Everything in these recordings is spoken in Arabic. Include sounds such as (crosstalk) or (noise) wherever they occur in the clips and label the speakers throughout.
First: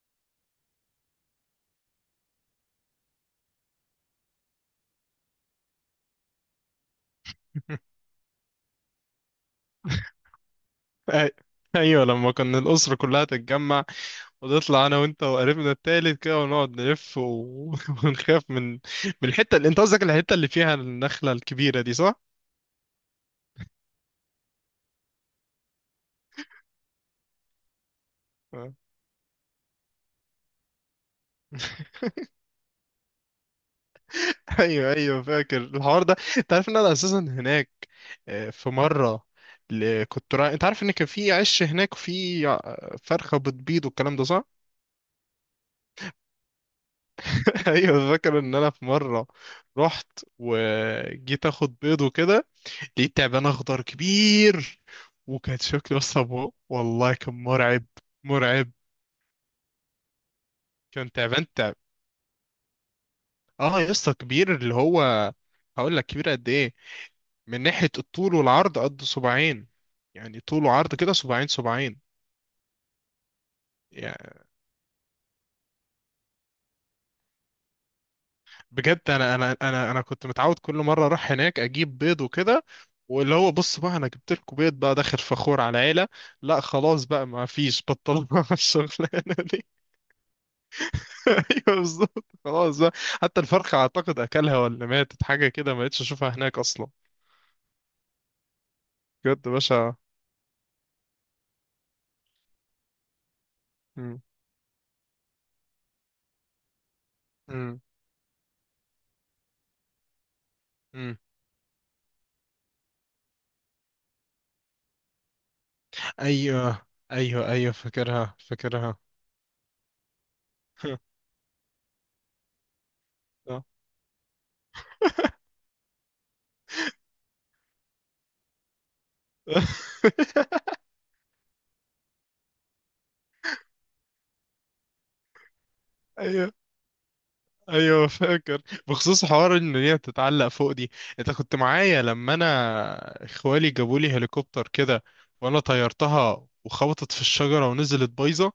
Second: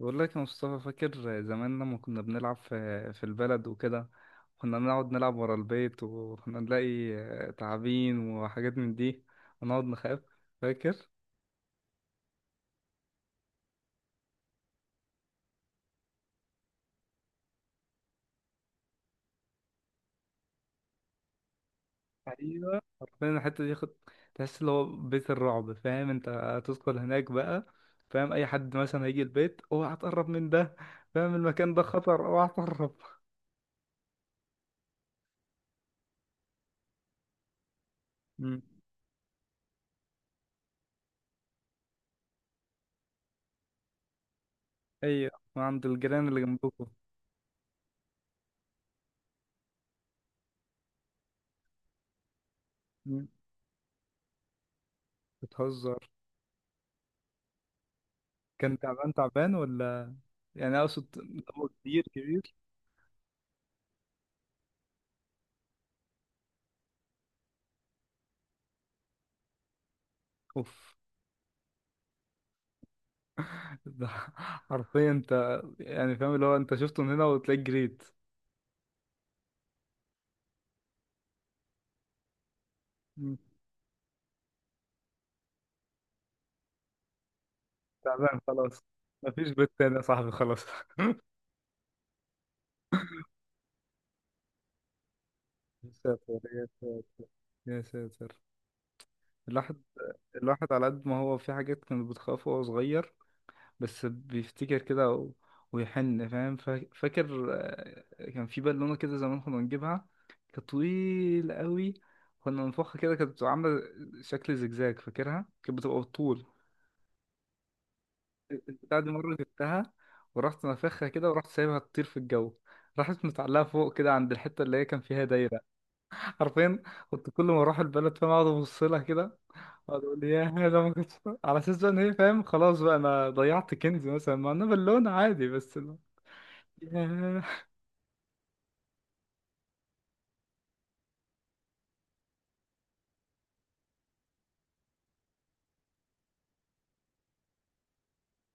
Speaker 1: بقول لك يا مصطفى، فاكر زمان لما كنا بنلعب في البلد وكده؟ كنا نقعد نلعب ورا البيت وكنا نلاقي تعابين وحاجات من دي، ونقعد نخاف. فاكر؟
Speaker 2: أي- ايوه، لما كنا الاسره كلها تتجمع ونطلع انا وانت وقريبنا التالت كده ونقعد نلف (laughs) ونخاف من الحته اللي انت قصدك، الحته اللي فيها النخله الكبيره دي، صح؟
Speaker 1: ايوه. فاهم الحتة دي؟ خد، تحس اللي هو بيت الرعب. فاهم؟ انت هتدخل هناك بقى. فاهم؟ اي
Speaker 2: آه.
Speaker 1: حد مثلا هيجي البيت اوعى تقرب من ده. فاهم؟ المكان ده
Speaker 2: (laughs)
Speaker 1: خطر، اوعى تقرب.
Speaker 2: ايوه ايوه فاكر الحوار ده، انت عارف ان انا اساسا هناك.
Speaker 1: (laughs) مم.
Speaker 2: في مره كنت رايح، انت عارف ان كان في عش هناك وفي فرخه بتبيض والكلام ده، صح؟
Speaker 1: ايوه، وعند الجيران اللي جنبكم.
Speaker 2: (laughs) ايوه فاكر ان انا في مره رحت وجيت اخد بيض وكده، لقيت
Speaker 1: مم.
Speaker 2: تعبان اخضر كبير. وكان
Speaker 1: بتهزر.
Speaker 2: شكله اصلا والله كان مرعب. مرعب.
Speaker 1: كان تعبان تعبان، ولا يعني اقصد،
Speaker 2: كان تعبان
Speaker 1: هو
Speaker 2: تعب.
Speaker 1: كبير كبير؟
Speaker 2: اه يا اسطى، كبير اللي هو، هقول لك كبير قد ايه. من ناحية الطول والعرض قد صباعين، يعني طول
Speaker 1: اوف،
Speaker 2: وعرض كده صباعين صباعين.
Speaker 1: ده.
Speaker 2: يعني
Speaker 1: (laughs) حرفيا انت، يعني فاهم اللي هو انت شفته من هنا وتلاقيك جريت.
Speaker 2: بجد، انا كنت متعود كل مرة اروح هناك اجيب بيض وكده. واللي
Speaker 1: مم.
Speaker 2: هو بص بقى، انا جبت لكم بيض بقى داخل فخور على العيلة. لا خلاص بقى ما فيش،
Speaker 1: تعبان
Speaker 2: بطلنا (laughs)
Speaker 1: خلاص.
Speaker 2: الشغلانة
Speaker 1: مفيش
Speaker 2: دي.
Speaker 1: بيت تاني يا صاحبي، خلاص.
Speaker 2: (laughs) ايوه بالظبط، خلاص بقى. حتى الفرخة اعتقد اكلها ولا ماتت حاجة كده، ما
Speaker 1: يا
Speaker 2: بقتش اشوفها
Speaker 1: ساتر
Speaker 2: هناك
Speaker 1: يا
Speaker 2: اصلا.
Speaker 1: ساتر، يا ساتر.
Speaker 2: بجد يا
Speaker 1: الواحد،
Speaker 2: باشا.
Speaker 1: الواحد على قد ما هو في حاجات كان بتخافه وهو صغير، بس
Speaker 2: مم.
Speaker 1: بيفتكر كده، و... ويحن، فاهم، فاكر
Speaker 2: مم.
Speaker 1: كان في بالونة كده زمان كنا بنجيبها. كانت
Speaker 2: مم.
Speaker 1: طويلة قوي. كنا بنفخها كده كانت بتبقى عاملة شكل زجزاج. فاكرها كانت بتبقى بالطول
Speaker 2: ايوه ايوه ايوه فاكرها فاكرها.
Speaker 1: بتاع دي. مرة جبتها ورحت نافخها
Speaker 2: (laughs)
Speaker 1: كده، ورحت سايبها تطير في الجو. راحت متعلقة
Speaker 2: آه.
Speaker 1: فوق كده عند الحتة اللي هي كان فيها دايرة. حرفيا كنت كل ما أروح البلد، فاهم، أقعد أبص لها كده. أقعد أقول يا
Speaker 2: (laughs)
Speaker 1: ده ما كنتش، على أساس بقى إن هي، فاهم، خلاص بقى أنا ضيعت كنز مثلا، مع إنها بالونة عادي. بس لا.
Speaker 2: ايوه
Speaker 1: ياه.
Speaker 2: ايوه فاكر. بخصوص حوار ان هي تتعلق فوق دي، انت كنت معايا لما انا اخوالي جابوا لي هليكوبتر كده، وانا طيرتها وخبطت في الشجرة ونزلت بايظة.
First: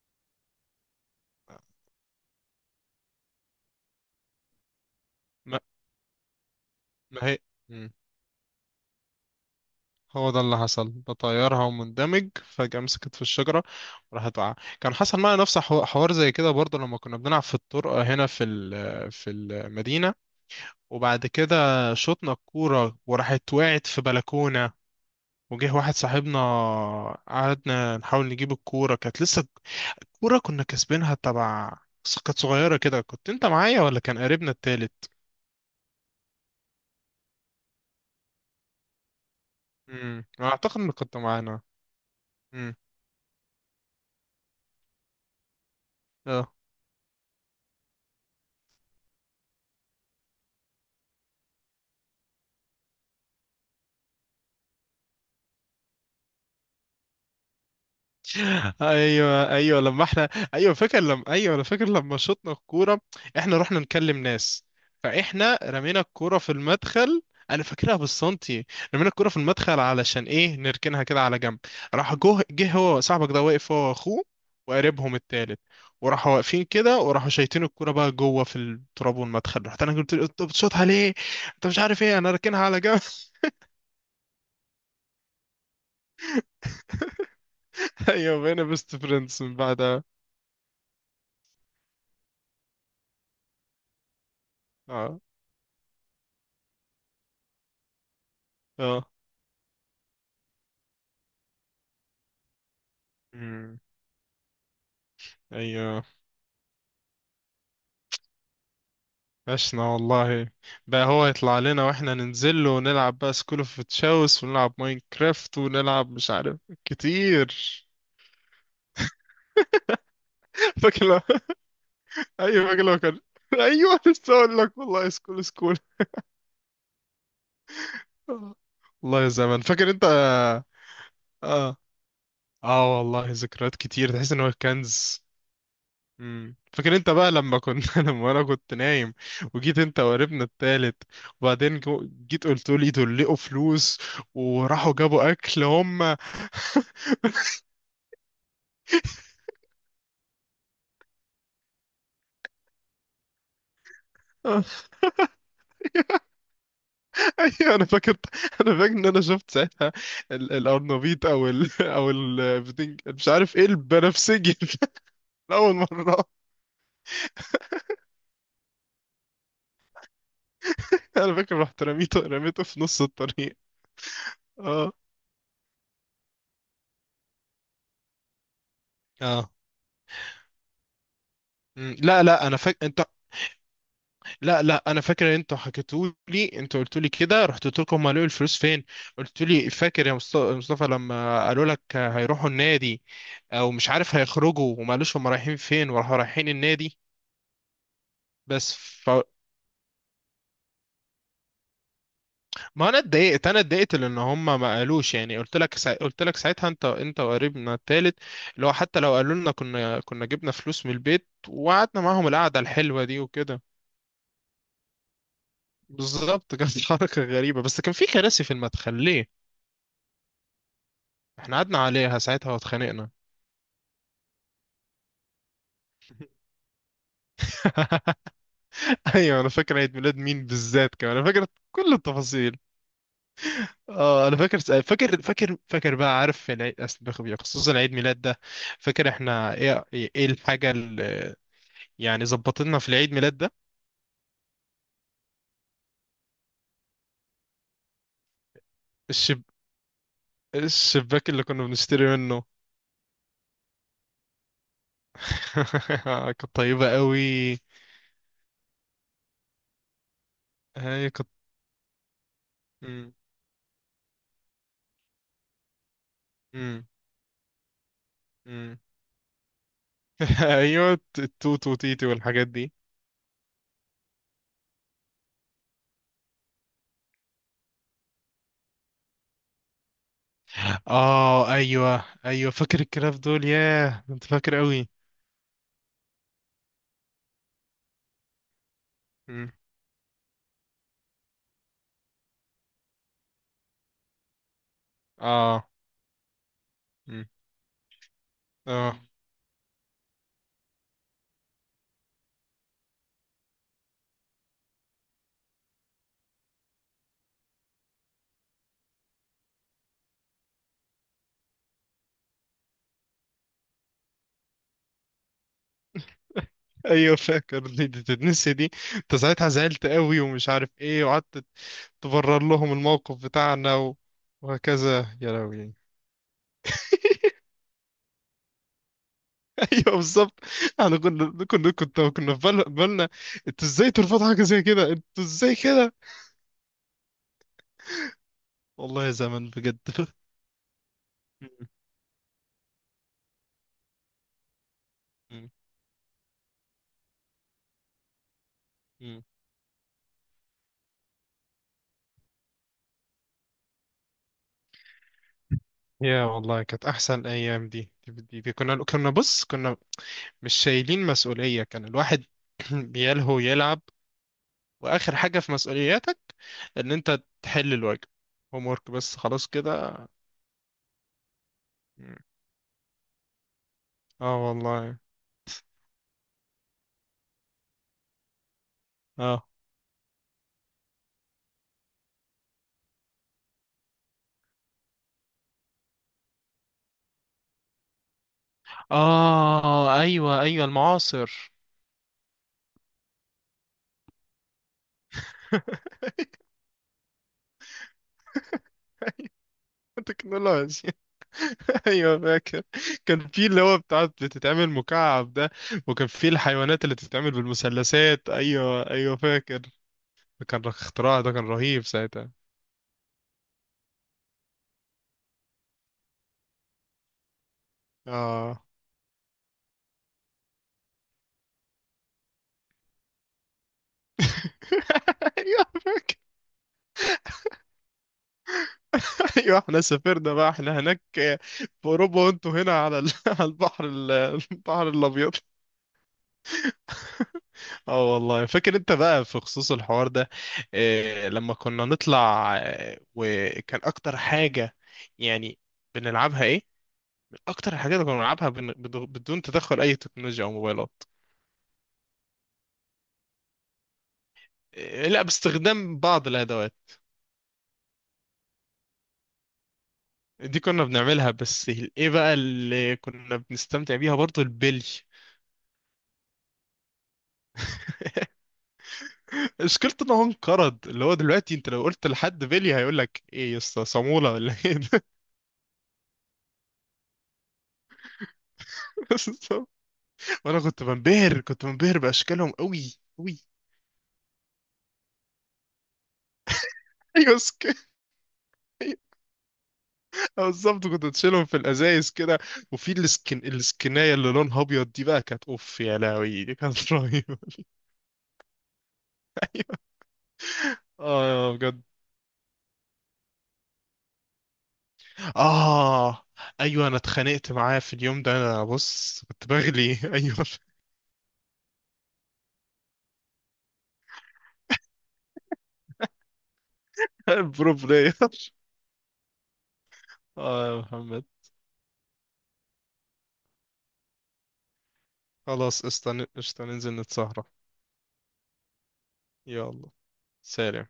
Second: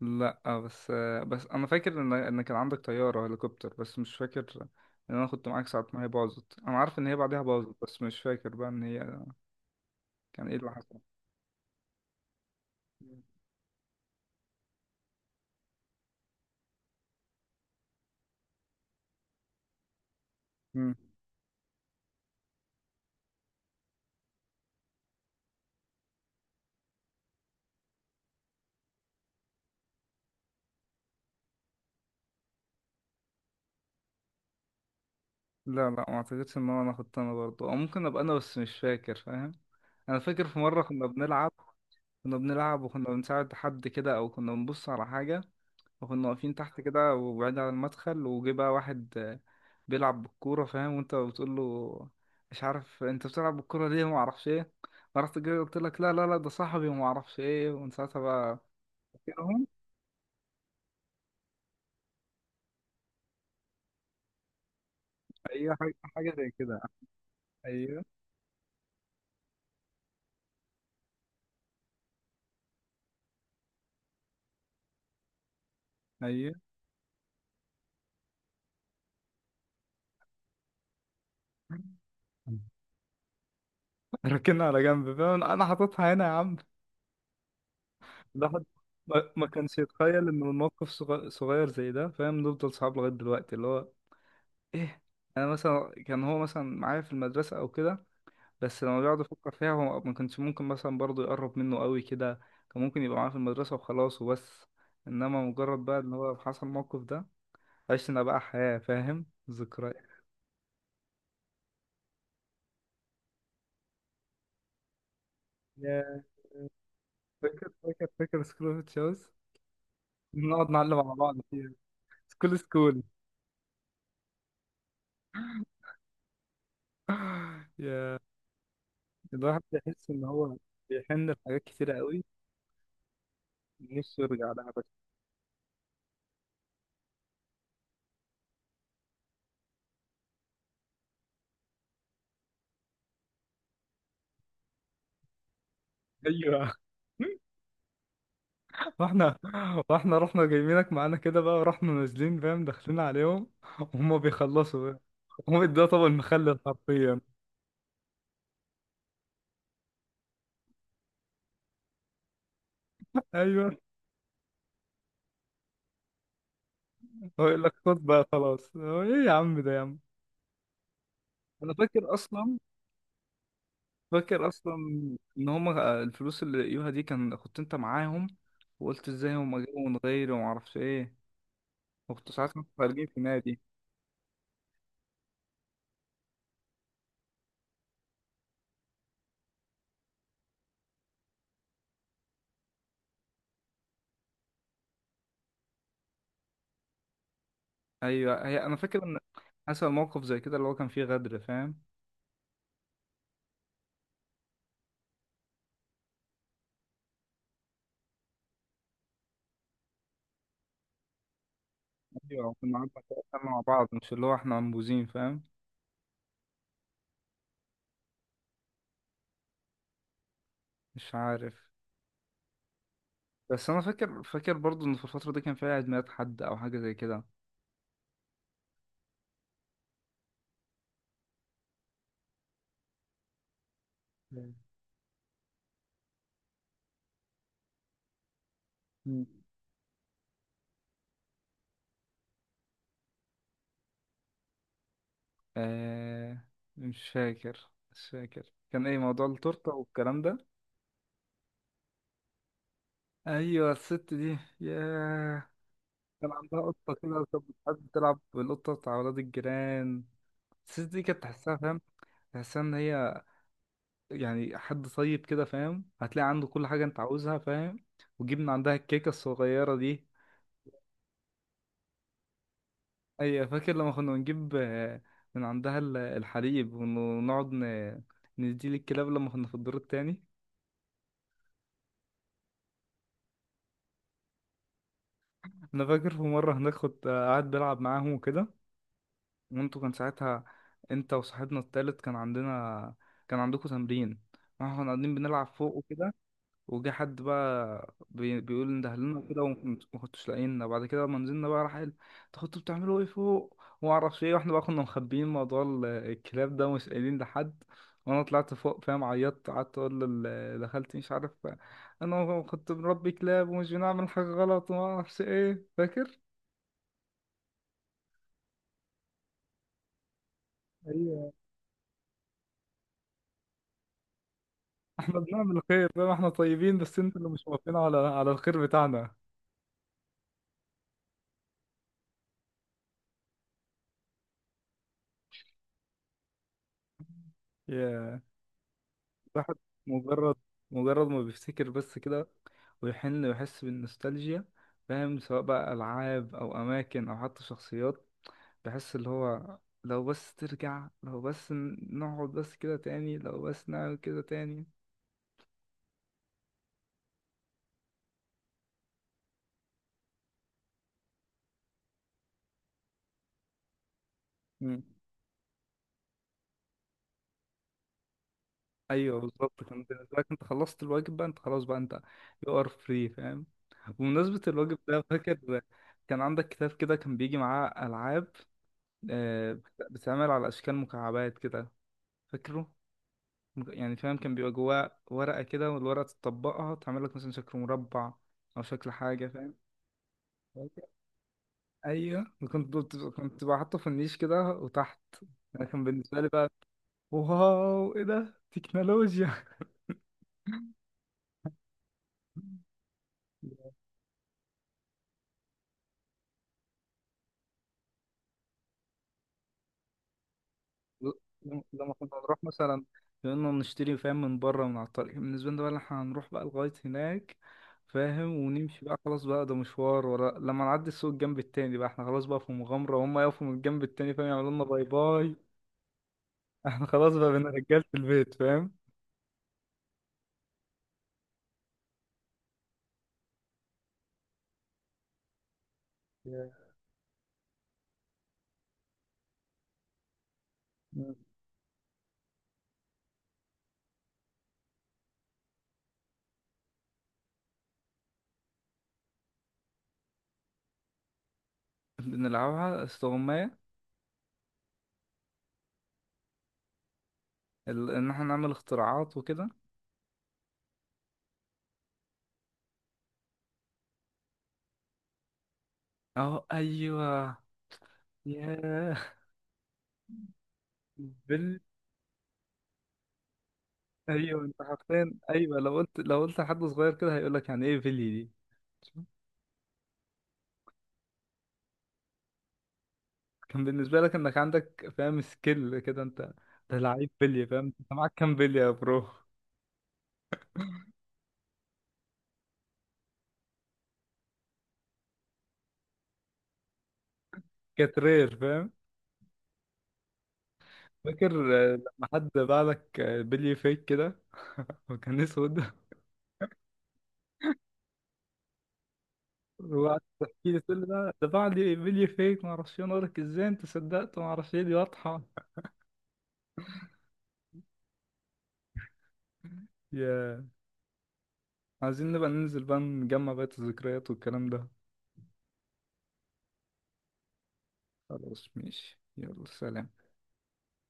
Speaker 1: لا بس بس أنا فاكر إن كان عندك طيارة هليكوبتر، بس مش فاكر إن أنا كنت
Speaker 2: ما
Speaker 1: معاك ساعة ما هي باظت. أنا عارف إن هي
Speaker 2: ما هي،
Speaker 1: بعدها باظت، بس مش فاكر بقى إن هي
Speaker 2: هو ده
Speaker 1: كان إيه
Speaker 2: اللي
Speaker 1: اللي
Speaker 2: حصل،
Speaker 1: حصل.
Speaker 2: بطيرها ومندمج فجأة مسكت في الشجرة وراحت وقع. كان حصل معايا نفس حوار زي كده برضه، لما كنا بنلعب في الطرقة هنا في المدينة.
Speaker 1: مم.
Speaker 2: وبعد كده شطنا الكورة وراحت وقعت في بلكونة، وجه واحد صاحبنا. قعدنا نحاول نجيب الكورة، كانت لسه الكورة كنا كاسبينها تبع. بس كانت صغيرة كده. كنت انت معايا ولا كان قريبنا التالت؟
Speaker 1: لا لا، ما اعتقدش ان انا اخدت انا برضه، او ممكن ابقى انا، بس مش فاكر، فاهم. انا فاكر في
Speaker 2: اعتقد
Speaker 1: مره
Speaker 2: انك
Speaker 1: كنا
Speaker 2: كنت
Speaker 1: بنلعب،
Speaker 2: معانا.
Speaker 1: كنا بنلعب وكنا بنساعد حد كده، او كنا بنبص على حاجه، وكنا
Speaker 2: امم.
Speaker 1: واقفين تحت كده وبعيد عن المدخل، وجه بقى واحد بيلعب بالكوره، فاهم، وانت بتقول له مش عارف انت بتلعب بالكوره ليه وما اعرفش ايه. فرحت جاي قلت لك لا لا لا، ده صاحبي وما اعرفش ايه، ومن ساعتها بقى.
Speaker 2: ايوه
Speaker 1: فاكرهم.
Speaker 2: ايوه، لما احنا، ايوه فاكر لما، ايوه انا فاكر لما شطنا الكوره احنا رحنا نكلم ناس، فاحنا
Speaker 1: ايوه، حاجه
Speaker 2: رمينا
Speaker 1: حاجة
Speaker 2: الكوره
Speaker 1: زي
Speaker 2: في
Speaker 1: كده.
Speaker 2: المدخل. انا فاكرها
Speaker 1: ايوه
Speaker 2: بالسنتي. رمينا الكوره في المدخل علشان ايه؟ نركنها كده على جنب. راح جه هو صاحبك ده واقف هو واخوه وقريبهم التالت، وراحوا
Speaker 1: ايوه.
Speaker 2: واقفين كده وراحوا شايتين الكوره بقى جوه في التراب والمدخل. رحت انا قلت له: انت بتشوطها ليه؟ انت مش عارف ايه،
Speaker 1: (laughs)
Speaker 2: انا راكنها على جنب.
Speaker 1: ركنها على جنب، فاهم، انا حاططها هنا يا عم.
Speaker 2: (laughs) ايوه بقينا
Speaker 1: الواحد
Speaker 2: بيست
Speaker 1: ما
Speaker 2: فريندز
Speaker 1: ما
Speaker 2: من
Speaker 1: كانش
Speaker 2: بعدها.
Speaker 1: يتخيل ان الموقف صغير زي ده، فاهم، نفضل صحاب لغايه دلوقتي، اللي هو ايه.
Speaker 2: اه.
Speaker 1: انا مثلا كان هو مثلا معايا في المدرسه او كده، بس لما
Speaker 2: اه.
Speaker 1: بيقعد يفكر فيها هو ما كانش ممكن مثلا برضه يقرب منه قوي كده. كان ممكن يبقى معايا في المدرسه
Speaker 2: أمم.
Speaker 1: وخلاص وبس. انما مجرد بقى
Speaker 2: ايوه.
Speaker 1: ان هو حصل الموقف ده، عشنا بقى حياه، فاهم،
Speaker 2: عشنا
Speaker 1: ذكريات.
Speaker 2: والله. بقى هو يطلع لنا واحنا ننزل له ونلعب بقى سكول اوف تشاوس، ونلعب ماينكرافت، ونلعب
Speaker 1: يا
Speaker 2: مش عارف كتير.
Speaker 1: فاكر فاكر فاكر سكول اوف تشاوز. نقعد
Speaker 2: (laughs)
Speaker 1: نعلم
Speaker 2: فاكر
Speaker 1: على
Speaker 2: لو-
Speaker 1: بعض فيها. سكول
Speaker 2: ايوه فاكر لو
Speaker 1: سكول.
Speaker 2: كان. (laughs) ايوه لسه اقول لك والله، سكول سكول.
Speaker 1: يا
Speaker 2: (laughs) والله يا
Speaker 1: الواحد
Speaker 2: زمان، فاكر انت.
Speaker 1: بيحس ان هو بيحن لحاجات
Speaker 2: اه.
Speaker 1: كتيرة قوي.
Speaker 2: اه والله ذكريات كتير،
Speaker 1: نص
Speaker 2: تحس ان
Speaker 1: يرجع
Speaker 2: هو
Speaker 1: لها بس.
Speaker 2: كنز. مم. فاكر انت بقى لما كنت، (laughs) لما انا كنت نايم، وجيت انت وقريبنا التالت، وبعدين جيت قلت لي دول لقوا فلوس وراحوا جابوا اكل هم.
Speaker 1: ايوه، واحنا، واحنا رحنا جايبينك معانا كده بقى، ورحنا نازلين، فاهم، داخلين عليهم وهم
Speaker 2: (laughs)
Speaker 1: بيخلصوا. هم ده طبق المخلل حرفيا.
Speaker 2: (laughs) ايوه انا فاكر. انا فاكر ان انا شفت ساعتها الارنبيط، مش عارف ايه
Speaker 1: ايوه،
Speaker 2: البنفسجي. (laughs) اول مره.
Speaker 1: هو يقول لك خد بقى خلاص، هو ايه يا عم ده يا عم.
Speaker 2: انا فاكر
Speaker 1: انا
Speaker 2: رحت
Speaker 1: فاكر
Speaker 2: رميته،
Speaker 1: اصلا،
Speaker 2: رميته في نص الطريق.
Speaker 1: فاكر اصلا
Speaker 2: اه.
Speaker 1: ان هم الفلوس اللي لقيوها دي كان كنت انت معاهم، وقلت ازاي
Speaker 2: اه.
Speaker 1: هم جابوا من غيري وما اعرفش ايه.
Speaker 2: مم. لا
Speaker 1: وكنت
Speaker 2: لا
Speaker 1: ساعات
Speaker 2: انا
Speaker 1: كنا
Speaker 2: فاكر انت،
Speaker 1: خارجين في نادي.
Speaker 2: لا لا انا فاكر ان انتوا حكيتوا لي، انتوا قلتوا لي كده، رحت قلت لكم هم لقوا الفلوس فين؟ قلت لي: فاكر يا مصطفى لما قالوا لك هيروحوا النادي؟ او مش عارف هيخرجوا وما قالوش هم رايحين فين، وراحوا رايحين النادي.
Speaker 1: ايوه، هي انا
Speaker 2: بس.
Speaker 1: فاكر ان حصل موقف زي كده اللي هو كان فيه غدر، فاهم.
Speaker 2: ما انا اتضايقت، انا اتضايقت لان هم ما قالوش. يعني قلت لك قلت لك ساعتها انت، انت وقريبنا التالت، اللي هو حتى لو قالوا لنا كنا، كنا جبنا فلوس من البيت وقعدنا معاهم
Speaker 1: ايوه
Speaker 2: القعده
Speaker 1: كنا
Speaker 2: الحلوه دي
Speaker 1: قعدنا، كنا مع
Speaker 2: وكده.
Speaker 1: بعض، مش اللي هو احنا منبوذين، فاهم.
Speaker 2: بالظبط كانت (laughs) حركه غريبه. بس كان في كراسي في المدخل ليه؟
Speaker 1: مش عارف.
Speaker 2: احنا قعدنا عليها ساعتها واتخانقنا.
Speaker 1: بس انا فاكر، فاكر برضو ان في الفتره دي كان في عيد ميلاد حد او حاجه زي كده.
Speaker 2: (laughs) ايوه انا فاكر عيد ميلاد مين بالذات، كمان انا فاكر كل التفاصيل. اه انا فاكر فاكر فاكر فاكر بقى، عارف العيد، خصوصا عيد ميلاد ده. فاكر
Speaker 1: مم.
Speaker 2: احنا ايه، ايه الحاجه يعني ظبط لنا في العيد ميلاد ده.
Speaker 1: آه، مش فاكر، مش فاكر كان ايه موضوع
Speaker 2: الشب...
Speaker 1: التورته والكلام ده.
Speaker 2: الشباك اللي كنا بنشتري منه.
Speaker 1: ايوه الست دي، ياه.
Speaker 2: (laughs)
Speaker 1: كان
Speaker 2: كانت
Speaker 1: عندها قطه
Speaker 2: طيبة
Speaker 1: كده، كانت
Speaker 2: قوي.
Speaker 1: بتحب تلعب بالقطه بتاع ولاد الجيران. الست دي
Speaker 2: هي
Speaker 1: كانت
Speaker 2: كانت.
Speaker 1: تحسها، فاهم، تحسها ان
Speaker 2: مم.
Speaker 1: هي يعني حد طيب كده، فاهم، هتلاقي عنده كل حاجه
Speaker 2: مم.
Speaker 1: انت عاوزها، فاهم. وجبنا عندها
Speaker 2: مم.
Speaker 1: الكيكه الصغيره دي.
Speaker 2: (laughs) ايوه، التوت وتيتي والحاجات دي.
Speaker 1: ايوه فاكر لما كنا بنجيب من عندها الحليب ونقعد نديه للكلاب لما كنا في الدور التاني.
Speaker 2: اه ايوه ايوه فاكر الكلام دول، ياه انت فاكر قوي.
Speaker 1: انا فاكر في مره هناك كنت قاعد بلعب معاهم وكده،
Speaker 2: مم.
Speaker 1: وانتوا كان ساعتها، انت وصاحبنا التالت كان عندنا، كان عندكم تمرين، واحنا كنا قاعدين بنلعب
Speaker 2: اه.
Speaker 1: فوق وكده، وجه حد
Speaker 2: مم.
Speaker 1: بقى بيقول ان ده
Speaker 2: اه
Speaker 1: لنا كده وما كنتوش لاقينا. بعد كده لما نزلنا بقى راح قال انتوا كنتوا بتعملوا ايه فوق وما اعرفش ايه، واحنا بقى كنا مخبيين موضوع الكلاب ده، مش قايلين لحد. وانا طلعت فوق، فاهم، عيطت، قعدت اقول لخالتي مش عارف، انا كنت بنربي كلاب ومش بنعمل حاجه غلط وما اعرفش ايه، فاكر؟
Speaker 2: ايوه فاكر دي، دي تتنسي دي؟ انت ساعتها زعلت قوي ومش عارف ايه،
Speaker 1: ايوه.
Speaker 2: وقعدت تبرر لهم الموقف بتاعنا وهكذا
Speaker 1: احنا
Speaker 2: يا
Speaker 1: بنعمل
Speaker 2: لهوي.
Speaker 1: خير، فاهم، احنا طيبين، بس انتوا اللي مش موافقين على الخير بتاعنا.
Speaker 2: ايوه بالظبط. احنا كنا في بالنا انتوا ازاي ترفضوا حاجه زي كده، انتوا ازاي كده؟
Speaker 1: ياه.
Speaker 2: والله يا زمن
Speaker 1: الواحد،
Speaker 2: بجد.
Speaker 1: مجرد مجرد ما بيفتكر
Speaker 2: (laughs)
Speaker 1: بس كده ويحن ويحس بالنوستالجيا، فاهم، سواء
Speaker 2: م-
Speaker 1: بقى ألعاب أو أماكن أو حتى شخصيات. بحس اللي
Speaker 2: م-
Speaker 1: هو لو بس ترجع، لو بس نقعد بس كده تاني، لو بس نعمل كده تاني.
Speaker 2: يا والله كانت احسن ايام دي. كنا بص كنا مش شايلين مسؤوليه، كان الواحد بيلهو يلعب.
Speaker 1: مم.
Speaker 2: واخر حاجه في مسؤولياتك ان انت تحل الواجب، هوم ورك بس،
Speaker 1: أيوه
Speaker 2: خلاص
Speaker 1: بالظبط، كان
Speaker 2: كده.
Speaker 1: بالنسبة لك أنت خلصت الواجب بقى أنت، خلاص بقى أنت
Speaker 2: م.
Speaker 1: you are free، فاهم.
Speaker 2: اه
Speaker 1: بمناسبة الواجب
Speaker 2: والله.
Speaker 1: ده، فاكر كان عندك كتاب كده كان بيجي معاه ألعاب،
Speaker 2: اه.
Speaker 1: بتتعمل على أشكال مكعبات كده، فاكره؟ يعني فاهم كان بيبقى جواه ورقة كده، والورقة تطبقها تعمل لك مثلا شكل مربع، أو شكل حاجة، فاهم.
Speaker 2: اه ايوه ايوه المعاصر.
Speaker 1: أيوه، وكنت كنت كنت بحطه في النيش كده وتحت. أنا كان
Speaker 2: (laughs)
Speaker 1: بالنسبة لي بقى، واو، إيه ده، تكنولوجيا.
Speaker 2: تكنولوجيا. (laughs) ايوه فاكر. كان في اللي هو بتاعت بتتعمل مكعب ده، وكان في الحيوانات اللي بتتعمل بالمثلثات، ايوه ايوه فاكر. كان اختراع ده، كان
Speaker 1: ل-
Speaker 2: رهيب
Speaker 1: لما كنا
Speaker 2: ساعتها.
Speaker 1: نروح مثلا، كنا نشتري، فاهم، من بره من على الطريق، كان بالنسبة لنا بقى إن احنا هنروح بقى لغاية هناك، فاهم،
Speaker 2: اه.
Speaker 1: ونمشي بقى خلاص بقى ده مشوار ورا، لما نعدي السوق الجنب التاني بقى احنا خلاص بقى في مغامرة، وهم يقفوا من الجنب التاني، فاهم، يعملوا لنا باي
Speaker 2: (laughs)
Speaker 1: باي.
Speaker 2: ايوه
Speaker 1: احنا خلاص بقى بين رجالة البيت، فاهم.
Speaker 2: ايوه احنا سافرنا بقى، احنا هناك في اوروبا وانتوا هنا على (laughs) على البحر (laughs) البحر الابيض.
Speaker 1: Yeah.
Speaker 2: اه والله فاكر انت بقى في خصوص الحوار ده.
Speaker 1: مم.
Speaker 2: إيه لما كنا نطلع، وكان اكتر حاجة يعني بنلعبها إيه؟ اكتر الحاجات اللي كنا بنلعبها بدون تدخل اي تكنولوجيا او موبايلات.
Speaker 1: بنلعبها استغماية.
Speaker 2: إيه، لا، باستخدام بعض الادوات
Speaker 1: ان احنا نعمل اختراعات وكده.
Speaker 2: دي كنا بنعملها بس. ايه بقى اللي كنا بنستمتع بيها برضو؟ البلي.
Speaker 1: اهو ايوه. ياه.
Speaker 2: (laughs) مشكلته ان هو انقرض، اللي هو دلوقتي
Speaker 1: بال
Speaker 2: انت لو قلت لحد بلي هيقول لك: ايه يا اسطى، صامولة
Speaker 1: ايوه
Speaker 2: ولا
Speaker 1: انت
Speaker 2: ايه ده؟
Speaker 1: حرفيا، ايوه لو قلت لحد صغير كده هيقول لك يعني ايه بلي دي. شوف،
Speaker 2: (laughs) وانا كنت بنبهر، كنت بنبهر باشكالهم قوي قوي.
Speaker 1: كان
Speaker 2: (laughs)
Speaker 1: بالنسبة لك انك عندك، فاهم، سكيل كده انت، ده لعيب
Speaker 2: ايوه
Speaker 1: بلي، فاهم، انت معاك كام بلي يا
Speaker 2: أيوة،
Speaker 1: برو.
Speaker 2: بالظبط كنت تشيلهم في الازايز كده. وفي السكن، السكنايه اللي لونها ابيض دي بقى كانت اوف يا لهوي، دي كانت (laughs) رهيبه.
Speaker 1: كانت رير، فاهم. فاكر
Speaker 2: اه بجد.
Speaker 1: لما حد باع لك بلي فيك كده (laughs) وكان اسود.
Speaker 2: اه ايوه انا اتخانقت معاه في اليوم ده، انا بص كنت بغلي.
Speaker 1: وقعدت
Speaker 2: (laughs) ايوه
Speaker 1: تحكي لي تقول لي ده بعد فيديو فيك ما اعرفش إيه. انا اقول لك ازاي انت صدقت، ما اعرفش ايه، دي واضحه.
Speaker 2: برو بلاير.
Speaker 1: يا
Speaker 2: اه يا محمد.
Speaker 1: عايزين نبقى ننزل بقى نجمع بقية الذكريات والكلام ده.
Speaker 2: خلاص قشطة قشطة، ننزل نتسهرة.
Speaker 1: خلاص ماشي، يلا
Speaker 2: يلا
Speaker 1: سلام.
Speaker 2: سلام.